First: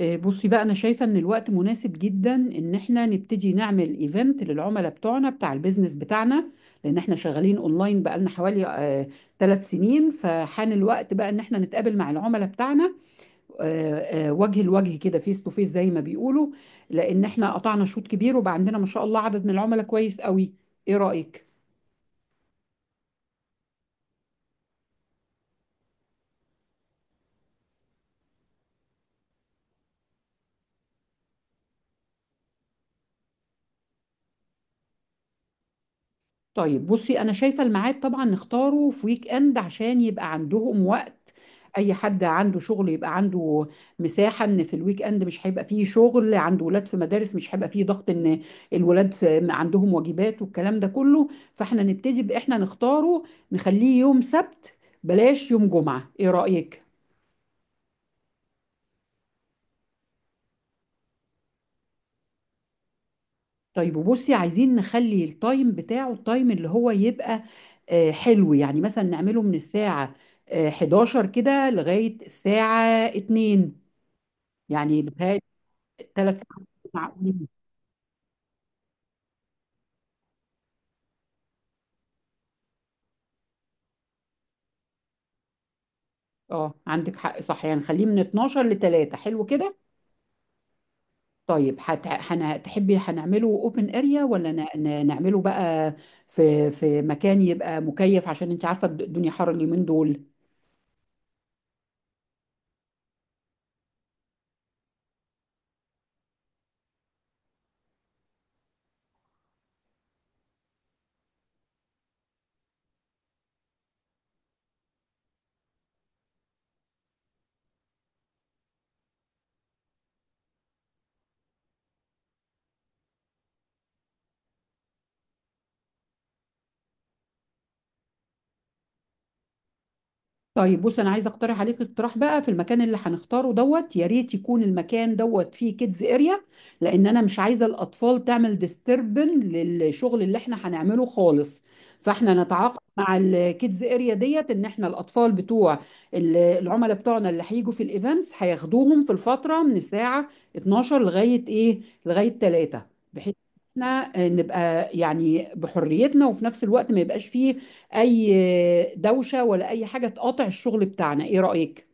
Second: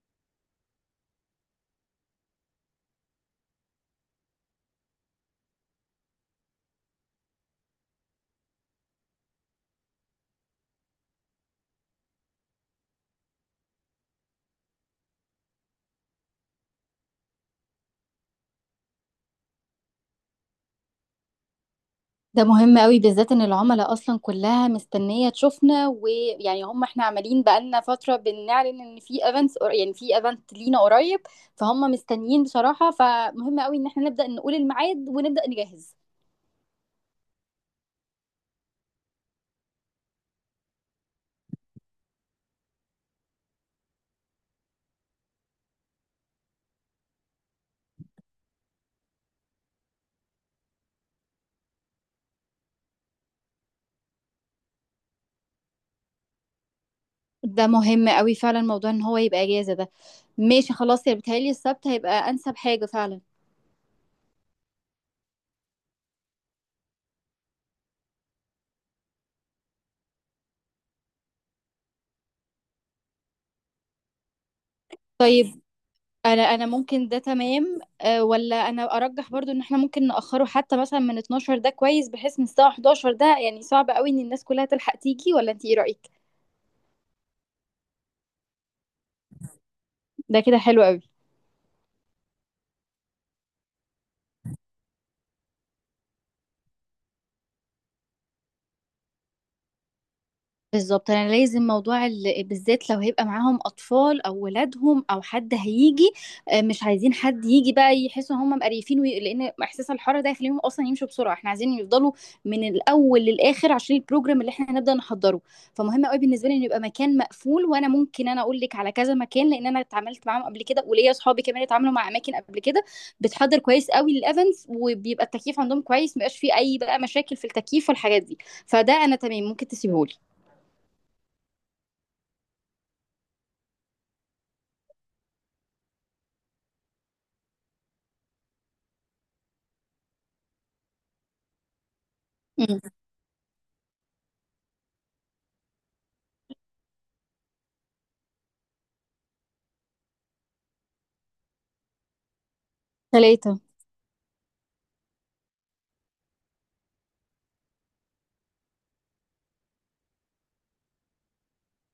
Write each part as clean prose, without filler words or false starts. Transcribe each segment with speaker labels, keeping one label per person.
Speaker 1: بصي بقى انا شايفه ان الوقت مناسب جدا ان احنا نبتدي نعمل ايفنت للعملاء بتوعنا بتاع البيزنس بتاعنا. لان احنا شغالين اونلاين بقالنا حوالي 3 سنين، فحان الوقت بقى ان احنا نتقابل مع العملاء بتاعنا وجه لوجه كده، فيس تو فيس زي ما بيقولوا. لان احنا قطعنا شوط كبير وبقى عندنا ما شاء الله عدد من العملاء كويس قوي. ايه رأيك؟
Speaker 2: ده مهم قوي بالذات ان العملاء اصلا كلها مستنيه تشوفنا ويعني هم احنا عمالين بقالنا فتره بنعلن ان في ايفنتس، يعني في ايفنت لينا قريب. فهم مستنيين بصراحه، فمهم قوي ان احنا نبدا نقول الميعاد ونبدا نجهز.
Speaker 1: طيب، بصي انا شايفه الميعاد طبعا نختاره في ويك اند عشان يبقى عندهم وقت. اي حد عنده شغل يبقى عنده مساحه، ان في الويك اند مش هيبقى فيه شغل، عنده ولاد في مدارس مش هيبقى فيه ضغط ان الولاد في عندهم واجبات والكلام ده كله. فاحنا نبتدي باحنا نختاره، نخليه يوم سبت، بلاش يوم جمعه. ايه رايك؟
Speaker 2: ده مهم قوي فعلا، موضوع ان هو يبقى اجازه ده. ماشي خلاص، يا بتهيألي السبت هيبقى انسب حاجه فعلا.
Speaker 1: طيب، وبصي عايزين نخلي التايم بتاعه، التايم اللي هو يبقى حلو. يعني مثلا نعمله من الساعة 11 كده لغاية الساعة 2. يعني بتهيألي
Speaker 2: طيب
Speaker 1: ثلاث
Speaker 2: انا
Speaker 1: ساعات
Speaker 2: ممكن ده
Speaker 1: معقولين؟
Speaker 2: تمام أه، ولا انا ارجح برضو ان احنا ممكن نأخره حتى مثلا من 12، ده كويس، بحيث من الساعة 11، ده يعني صعب قوي ان الناس كلها تلحق تيجي. ولا انت ايه رأيك؟
Speaker 1: اه، عندك حق، صح. يعني نخليه من 12 ل 3. حلو كده.
Speaker 2: ده كده حلو قوي.
Speaker 1: طيب تحبي هنعمله اوبن اريا ولا نعمله بقى في مكان يبقى مكيف، عشان انت عارفة الدنيا حر اليومين دول.
Speaker 2: بالظبط، انا لازم موضوع بالذات لو هيبقى معاهم اطفال او ولادهم او حد هيجي. مش عايزين حد يجي بقى يحسوا ان هم مقريفين لان احساس الحراره ده يخليهم اصلا يمشوا بسرعه، احنا عايزين يفضلوا من الاول للاخر عشان البروجرام اللي احنا هنبدا نحضره. فمهم قوي بالنسبه لي ان يبقى مكان مقفول، وانا ممكن اقول لك على كذا مكان، لان انا اتعاملت معاهم قبل كده، وليا اصحابي كمان اتعاملوا مع اماكن قبل كده بتحضر كويس قوي للايفنتس، وبيبقى التكييف عندهم كويس، مبقاش فيه اي بقى مشاكل في التكييف والحاجات دي. فده انا تمام، ممكن تسيبهولي.
Speaker 1: طيب، بص انا عايزه اقترح عليك اقتراح بقى في المكان اللي هنختاره دوت. يا ريت يكون المكان دوت فيه كيدز اريا. لان انا مش عايزه الاطفال تعمل ديستربن للشغل اللي احنا هنعمله خالص. فاحنا نتعاقد مع الكيدز اريا ديت ان احنا الاطفال بتوع العملاء بتوعنا اللي هيجوا في الايفنتس هياخدوهم في الفتره من الساعه 12 لغايه ايه، لغايه 3. بحيث
Speaker 2: ثلاثة.
Speaker 1: احنا نبقى يعني بحريتنا، وفي نفس الوقت ما يبقاش فيه اي دوشه ولا اي حاجه تقاطع الشغل بتاعنا. ايه رايك؟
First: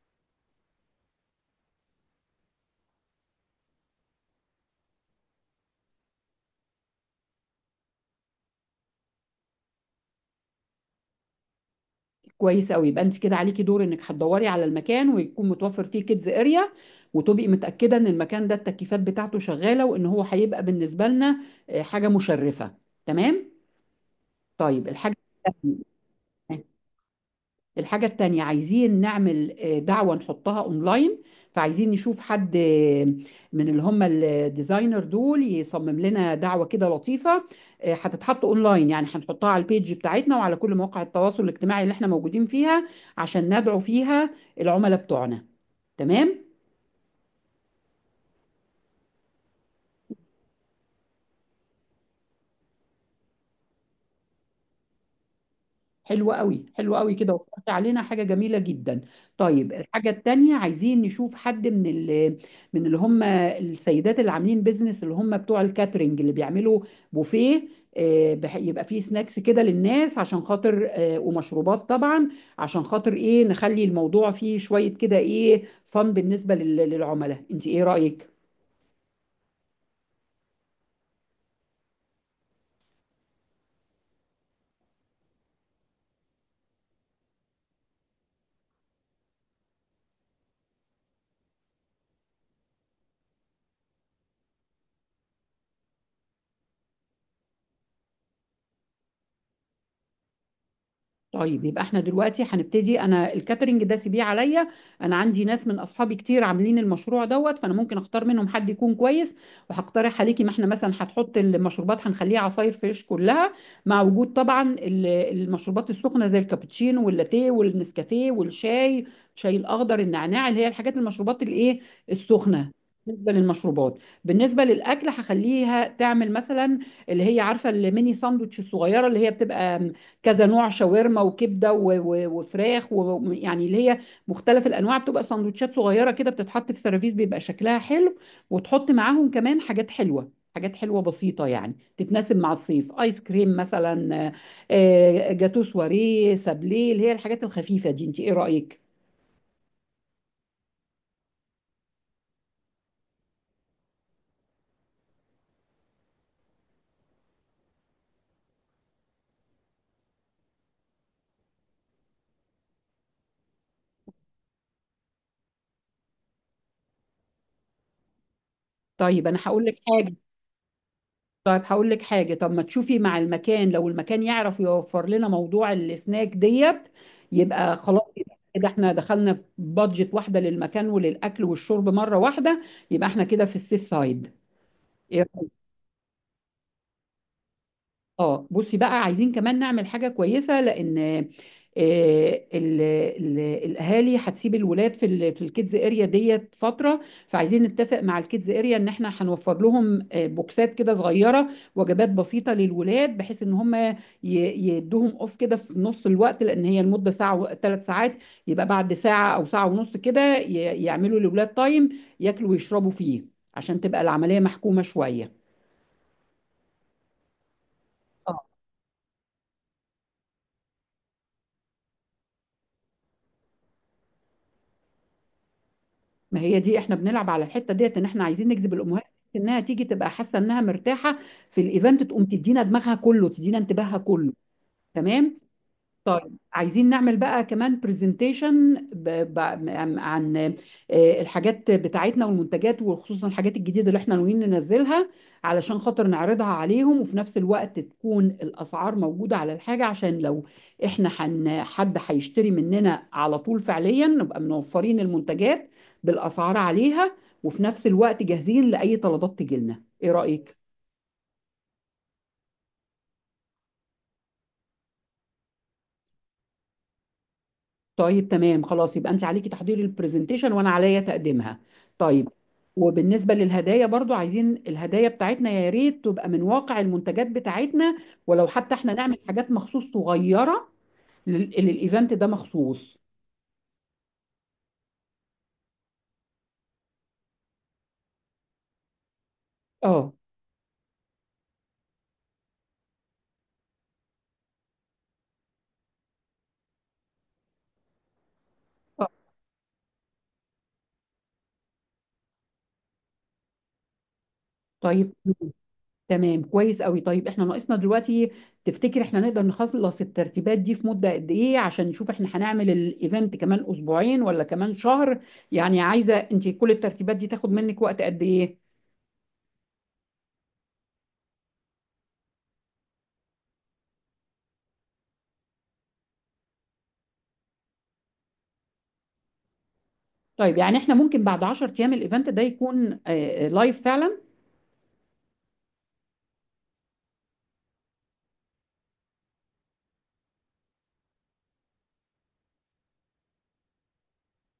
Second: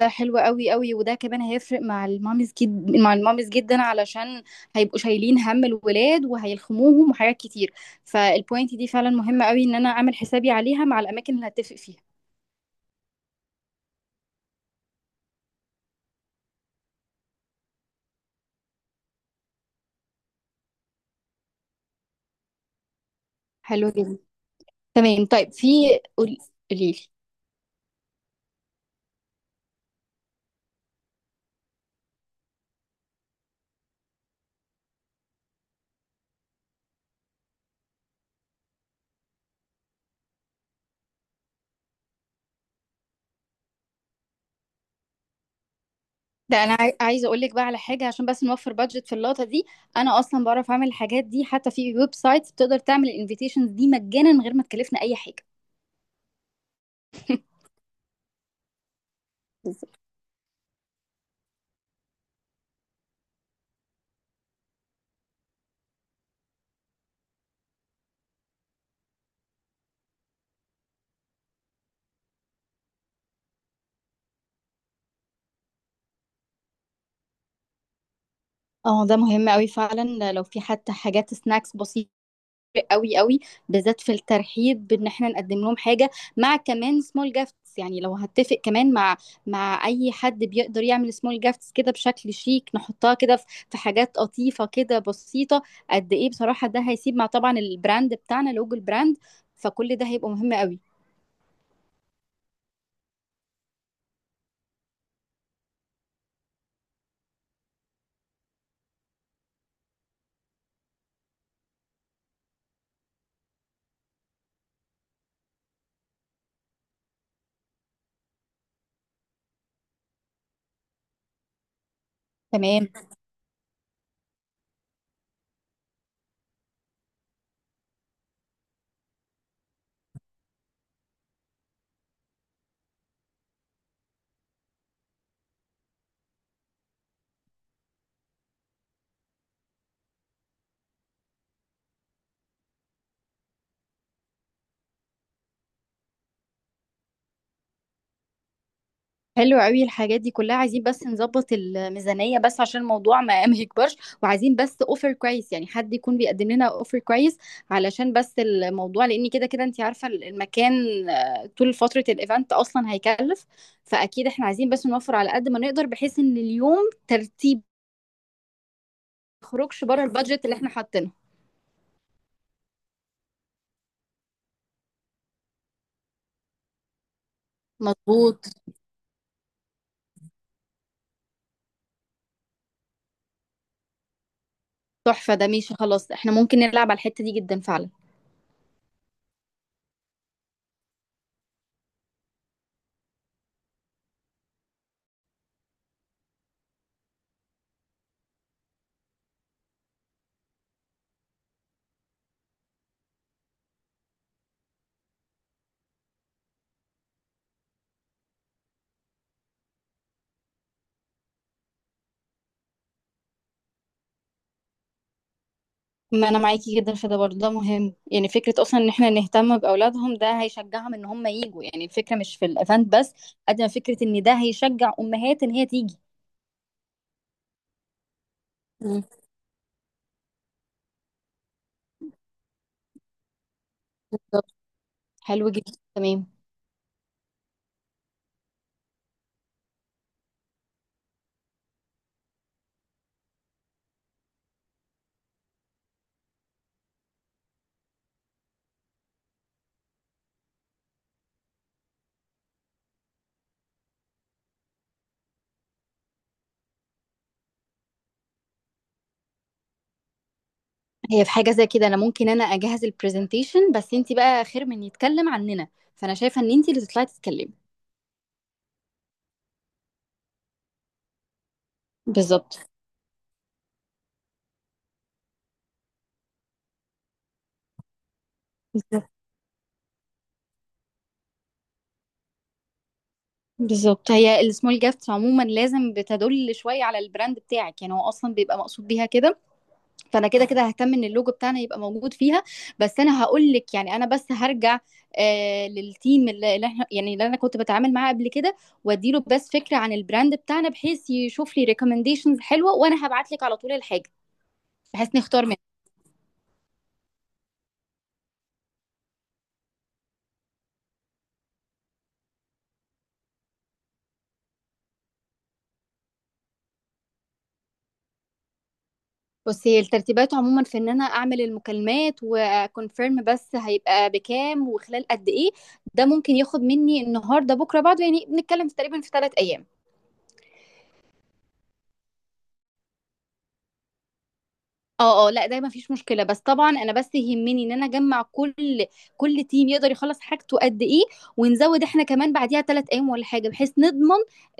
Speaker 2: ده حلو قوي قوي، وده كمان هيفرق مع الماميز جد، مع الماميز جدا، علشان هيبقوا شايلين هم الولاد وهيلخموهم وحاجات كتير. فالبوينت دي فعلا مهمة قوي ان انا اعمل حسابي عليها مع الاماكن اللي هتفق فيها.
Speaker 1: كويس قوي. يبقى انت كده عليكي دور انك هتدوري على المكان ويكون متوفر فيه كيدز اريا، وتبقي متاكده ان المكان ده التكييفات بتاعته شغاله، وان هو هيبقى بالنسبه لنا حاجه مشرفه. تمام.
Speaker 2: حلو جدا،
Speaker 1: طيب، الحاجه
Speaker 2: تمام. طيب في، قولي لي.
Speaker 1: الحاجة التانية عايزين نعمل دعوة نحطها اونلاين. فعايزين نشوف حد من اللي هم الديزاينر دول يصمم لنا دعوة كده لطيفة. هتتحط اونلاين، يعني هنحطها على البيج بتاعتنا وعلى كل مواقع التواصل الاجتماعي اللي احنا موجودين فيها، عشان ندعو فيها العملاء بتوعنا. تمام.
Speaker 2: ده انا عايزه اقول لك بقى على حاجه، عشان بس نوفر بادجت في اللقطه دي. انا اصلا بعرف اعمل الحاجات دي، حتى في ويب سايت بتقدر تعمل الانفيتيشنز دي مجانا من غير ما تكلفنا اي حاجه.
Speaker 1: حلو قوي، حلو قوي كده، وفرت علينا حاجة جميلة جدا. طيب،
Speaker 2: بالظبط.
Speaker 1: الحاجة التانية عايزين نشوف حد من من اللي هم السيدات اللي عاملين بيزنس، اللي هم بتوع الكاترينج، اللي بيعملوا بوفيه. يبقى فيه سناكس كده للناس، عشان خاطر ومشروبات طبعا. عشان خاطر ايه نخلي الموضوع فيه شوية كده ايه فن بالنسبة للعملاء، انت ايه رأيك؟
Speaker 2: اه ده مهم قوي فعلا، لو في حتى حاجات سناكس بسيطة قوي قوي، بالذات في الترحيب بان احنا نقدم لهم حاجه، مع كمان سمول جافتس. يعني لو هتفق كمان مع اي حد بيقدر يعمل سمول جافتس كده بشكل شيك، نحطها كده في حاجات لطيفه كده بسيطه قد ايه بصراحه. ده هيسيب مع طبعا البراند بتاعنا، لوجو البراند، فكل ده هيبقى مهم قوي.
Speaker 1: طيب، يبقى احنا دلوقتي هنبتدي. انا الكاترينج ده سيبيه عليا. انا عندي ناس من اصحابي كتير عاملين المشروع دوت، فانا ممكن اختار منهم حد يكون كويس. وهقترح عليكي، ما احنا مثلا هتحط المشروبات هنخليها عصاير فريش كلها، مع وجود طبعا المشروبات السخنه زي الكابتشينو واللاتيه والنسكافيه والشاي، الاخضر، النعناع، اللي هي الحاجات المشروبات الايه، السخنه.
Speaker 2: تمام.
Speaker 1: بالنسبه للمشروبات. بالنسبه للاكل هخليها تعمل مثلا اللي هي عارفه الميني ساندوتش الصغيره اللي هي بتبقى كذا نوع، شاورما وكبده وفراخ، ويعني اللي هي مختلف الانواع، بتبقى سندوتشات صغيره كده بتتحط في سيرفيس بيبقى شكلها حلو. وتحط معاهم كمان حاجات حلوه، حاجات حلوه بسيطه، يعني تتناسب مع الصيف. ايس كريم مثلا، جاتو، سواريه، سابليه، اللي هي الحاجات الخفيفه دي. انت ايه رايك؟
Speaker 2: حلو قوي، الحاجات دي كلها عايزين بس نظبط الميزانية، بس عشان الموضوع ما ما يكبرش، وعايزين بس اوفر كويس، يعني حد يكون بيقدم لنا اوفر كويس، علشان بس الموضوع، لان كده كده انت عارفة المكان طول فترة الايفنت اصلا هيكلف. فاكيد احنا عايزين بس نوفر على قد ما نقدر، بحيث ان اليوم ترتيب
Speaker 1: طيب انا
Speaker 2: ما
Speaker 1: هقول لك
Speaker 2: يخرجش بره
Speaker 1: حاجه
Speaker 2: البادجت اللي احنا حاطينه.
Speaker 1: طيب، هقول لك حاجة. طب ما تشوفي مع المكان، لو المكان يعرف يوفر لنا موضوع السناك ديت، يبقى خلاص، يبقى
Speaker 2: مظبوط.
Speaker 1: كده احنا دخلنا في بادجت واحدة للمكان وللأكل والشرب مرة واحدة. يبقى احنا كده في السيف سايد.
Speaker 2: تحفة، ده ماشي خلاص، احنا ممكن نلعب على الحتة دي جدا فعلا.
Speaker 1: اه، بصي بقى عايزين كمان نعمل حاجة كويسة، لأن الأهالي هتسيب الولاد في في الكيدز اريا ديت فترة. فعايزين نتفق مع الكيدز اريا إن احنا هنوفر لهم بوكسات كده صغيرة، وجبات بسيطة للولاد، بحيث إن هم يدوهم أوف كده في نص الوقت، لأن هي المدة ساعة، 3 ساعات. يبقى بعد ساعة أو ساعة ونص كده يعملوا للولاد تايم ياكلوا ويشربوا فيه، عشان تبقى العملية محكومة شوية.
Speaker 2: ما انا معاكي جدا في ده برضه، ده مهم. يعني فكره اصلا ان احنا نهتم باولادهم ده هيشجعهم ان هم يجوا. يعني الفكره مش في الايفنت بس قد ما فكره ان ده هيشجع امهات ان هي تيجي.
Speaker 1: ما هي دي، احنا بنلعب على الحته ديت ان احنا عايزين نجذب الامهات.
Speaker 2: مم.
Speaker 1: انها تيجي تبقى حاسه انها مرتاحه في الايفنت، تقوم تدينا دماغها كله، تدينا انتباهها كله.
Speaker 2: بالظبط.
Speaker 1: تمام.
Speaker 2: حلو جدا، تمام.
Speaker 1: طيب، عايزين نعمل بقى كمان برزنتيشن عن الحاجات بتاعتنا والمنتجات، وخصوصا الحاجات الجديدة اللي احنا ناويين ننزلها، علشان خاطر نعرضها عليهم. وفي نفس الوقت تكون الأسعار موجودة على الحاجة، عشان لو احنا حد هيشتري مننا على طول فعليا نبقى منوفرين المنتجات بالأسعار عليها، وفي نفس الوقت جاهزين لأي طلبات تجيلنا. ايه رأيك؟
Speaker 2: هي في حاجه زي كده، انا ممكن اجهز البرزنتيشن، بس انت بقى خير من يتكلم عننا، فانا شايفه ان انت اللي تطلعي تتكلمي.
Speaker 1: طيب تمام خلاص، يبقى انت عليكي تحضير البرزنتيشن وانا عليا تقديمها. طيب.
Speaker 2: بالظبط.
Speaker 1: وبالنسبة للهدايا برضو، عايزين الهدايا بتاعتنا يا ريت تبقى من واقع المنتجات بتاعتنا، ولو حتى احنا
Speaker 2: بالظبط.
Speaker 1: نعمل حاجات مخصوص صغيرة للايفنت ده مخصوص.
Speaker 2: بالظبط. هي السمول جافتس عموما لازم بتدل شويه على البراند بتاعك، يعني هو اصلا بيبقى مقصود بيها كده.
Speaker 1: اه.
Speaker 2: فانا كده كده ههتم ان اللوجو بتاعنا يبقى موجود فيها. بس انا هقول لك، يعني انا بس هرجع للتيم اللي احنا يعني اللي انا كنت بتعامل معاه قبل كده،
Speaker 1: آه.
Speaker 2: واديله بس فكره عن البراند بتاعنا بحيث يشوف لي ريكومنديشنز حلوه، وانا هبعت لك على طول الحاجه
Speaker 1: طيب
Speaker 2: بحيث نختار منها.
Speaker 1: تمام، كويس قوي. طيب، احنا ناقصنا دلوقتي. تفتكر احنا نقدر نخلص الترتيبات دي في مدة قد ايه، عشان نشوف احنا هنعمل الايفنت كمان اسبوعين ولا كمان شهر؟ يعني عايزة، انت كل الترتيبات دي تاخد منك وقت قد ايه؟
Speaker 2: بس هي الترتيبات عموما في ان انا اعمل المكالمات وكونفيرم، بس هيبقى بكام وخلال قد ايه. ده ممكن ياخد مني النهارده بكره بعده، يعني بنتكلم في تقريبا 3 ايام.
Speaker 1: طيب، يعني احنا ممكن بعد 10 ايام الايفنت ده يكون لايف فعلا.
Speaker 2: اه اه لا ده ما فيش مشكله، بس طبعا انا بس يهمني ان انا اجمع كل تيم يقدر يخلص حاجته قد ايه، ونزود احنا كمان بعديها 3 ايام ولا حاجه، بحيث نضمن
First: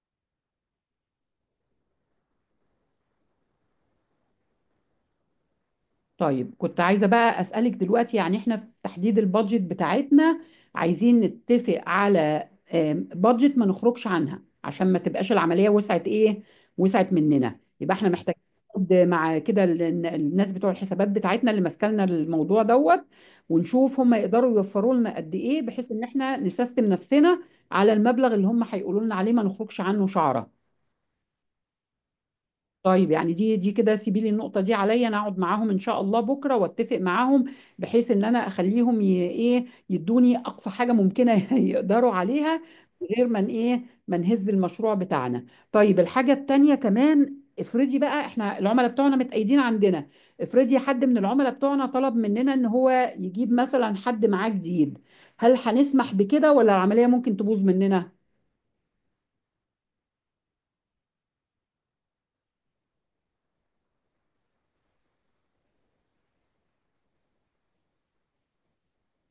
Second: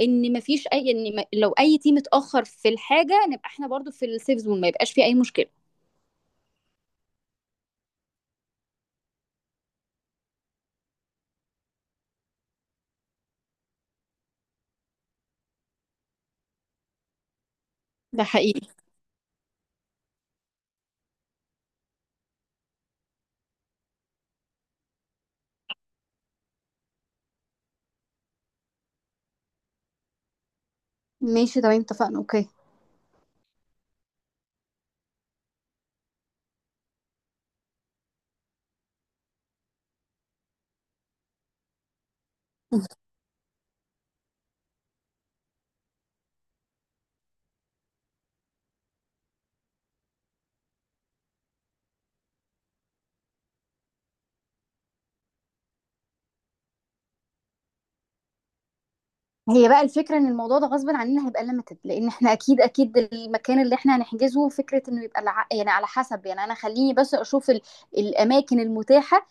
Speaker 2: ان ما فيش اي ان ما- لو اي تيم اتاخر في الحاجه نبقى احنا برضو في السيف زون، ما يبقاش في اي مشكله.
Speaker 1: طيب، كنت عايزه بقى اسالك دلوقتي، يعني احنا في تحديد البادجت بتاعتنا عايزين نتفق على بادجت ما نخرجش عنها، عشان ما تبقاش العمليه وسعت ايه، وسعت مننا. يبقى احنا
Speaker 2: ده
Speaker 1: محتاجين
Speaker 2: حقيقي.
Speaker 1: نقعد مع كده الناس بتوع الحسابات بتاعتنا اللي ماسكالنا الموضوع دوت، ونشوف هم يقدروا يوفروا لنا قد ايه، بحيث ان احنا نسيستم نفسنا على المبلغ اللي هم هيقولوا لنا عليه ما نخرجش عنه شعره.
Speaker 2: ماشي تمام، اتفقنا، اوكي.
Speaker 1: طيب، يعني دي كده، سيبي لي النقطة دي عليا، انا اقعد معاهم ان شاء الله بكرة واتفق معاهم، بحيث ان انا اخليهم ايه يدوني اقصى حاجة ممكنة يقدروا عليها من غير ما ايه ما نهز المشروع بتاعنا. طيب، الحاجة التانية كمان، افرضي بقى احنا العملاء بتوعنا متأيدين عندنا. افرضي حد من العملاء بتوعنا طلب مننا ان هو يجيب مثلا حد معاه جديد. هل هنسمح بكده، ولا العملية ممكن تبوظ مننا؟
Speaker 2: هي بقى الفكرة ان الموضوع ده غصب عننا هيبقى ليميتد، لان احنا اكيد اكيد المكان اللي احنا هنحجزه، فكرة انه يبقى يعني على حسب، يعني انا خليني بس اشوف الاماكن المتاحة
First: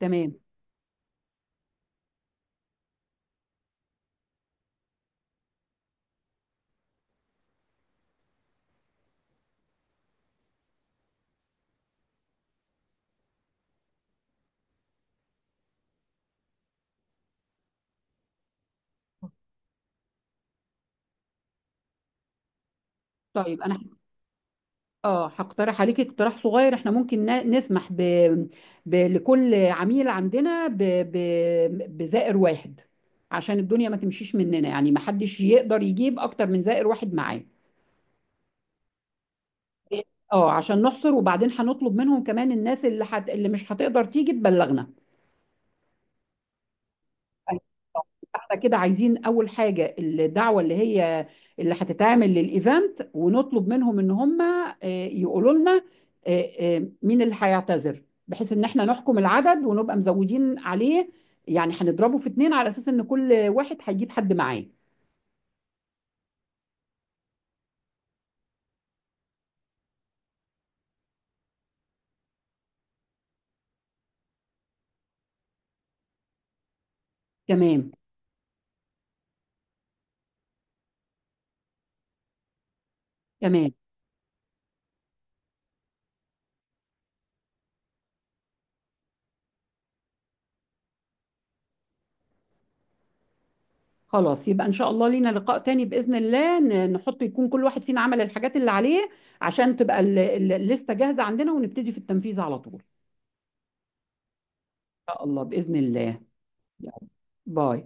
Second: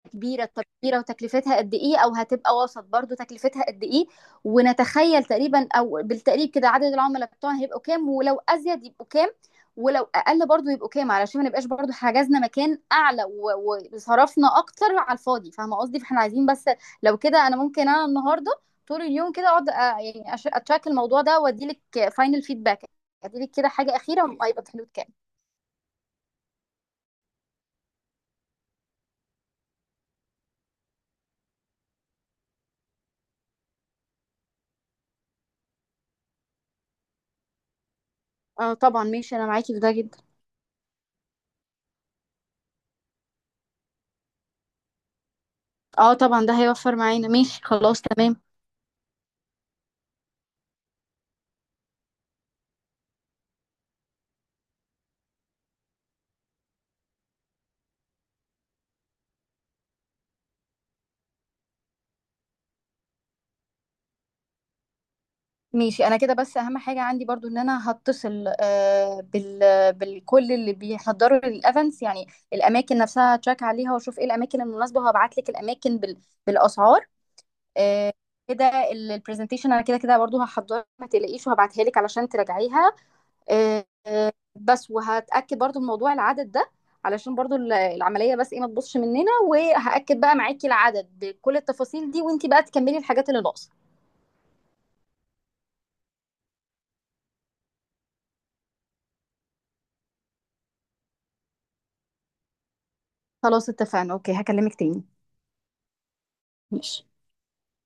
Speaker 1: تمام.
Speaker 2: كبيرة. طب كبيرة وتكلفتها قد إيه، أو هتبقى وسط برضو تكلفتها قد إيه، ونتخيل تقريبا أو بالتقريب كده عدد العملاء بتوعنا هيبقوا كام، ولو أزيد يبقوا كام، ولو أقل برضو يبقوا كام، علشان ما نبقاش برضو حجزنا مكان أعلى وصرفنا أكتر على الفاضي، فاهمة قصدي؟ فاحنا عايزين بس لو كده أنا ممكن النهاردة طول اليوم كده أقعد يعني أتراك الموضوع ده وأديلك فاينل فيدباك، أديلك
Speaker 1: طيب
Speaker 2: كده
Speaker 1: انا،
Speaker 2: حاجة أخيرة هيبقى في حدود كام.
Speaker 1: اه، هقترح عليك اقتراح صغير. احنا ممكن نسمح لكل عميل عندنا بزائر واحد، عشان الدنيا ما تمشيش مننا، يعني ما حدش يقدر يجيب اكتر من زائر واحد معاه.
Speaker 2: اه طبعا، ماشي، أنا معاكي في ده جدا.
Speaker 1: اه، عشان نحصر، وبعدين هنطلب منهم كمان الناس اللي مش هتقدر تيجي تبلغنا.
Speaker 2: اه طبعا ده هيوفر معانا،
Speaker 1: أيوة.
Speaker 2: ماشي خلاص، تمام.
Speaker 1: احنا كده عايزين اول حاجه الدعوه اللي هتتعمل للايفنت، ونطلب منهم ان هم يقولوا لنا آه، مين اللي هيعتذر، بحيث ان احنا نحكم العدد ونبقى مزودين عليه. يعني هنضربه في 2 على اساس ان كل واحد هيجيب حد معاه.
Speaker 2: ماشي، انا كده بس اهم حاجه عندي برضو ان انا هتصل، بالكل اللي بيحضروا الايفنتس. يعني الاماكن نفسها هتشيك عليها، واشوف ايه الاماكن المناسبه، وهبعت لك الاماكن بالاسعار.
Speaker 1: تمام.
Speaker 2: آه، كده. البرزنتيشن انا كده كده برضو هحضرها، ما تقلقيش، وهبعتها لك علشان تراجعيها.
Speaker 1: تمام،
Speaker 2: بس وهتاكد برضو من موضوع العدد ده، علشان برضو العمليه بس ايه ما تبصش مننا، وهاكد بقى معاكي العدد بكل التفاصيل دي، وانتي بقى تكملي الحاجات اللي ناقصه.
Speaker 1: خلاص. يبقى ان شاء الله لينا لقاء تاني، باذن الله، نحط يكون كل واحد فينا عمل الحاجات اللي عليه، عشان تبقى الليسته جاهزه عندنا، ونبتدي في التنفيذ على طول ان
Speaker 2: خلاص اتفقنا، اوكي، هكلمك تاني.
Speaker 1: شاء الله، باذن الله.
Speaker 2: ماشي.
Speaker 1: باي.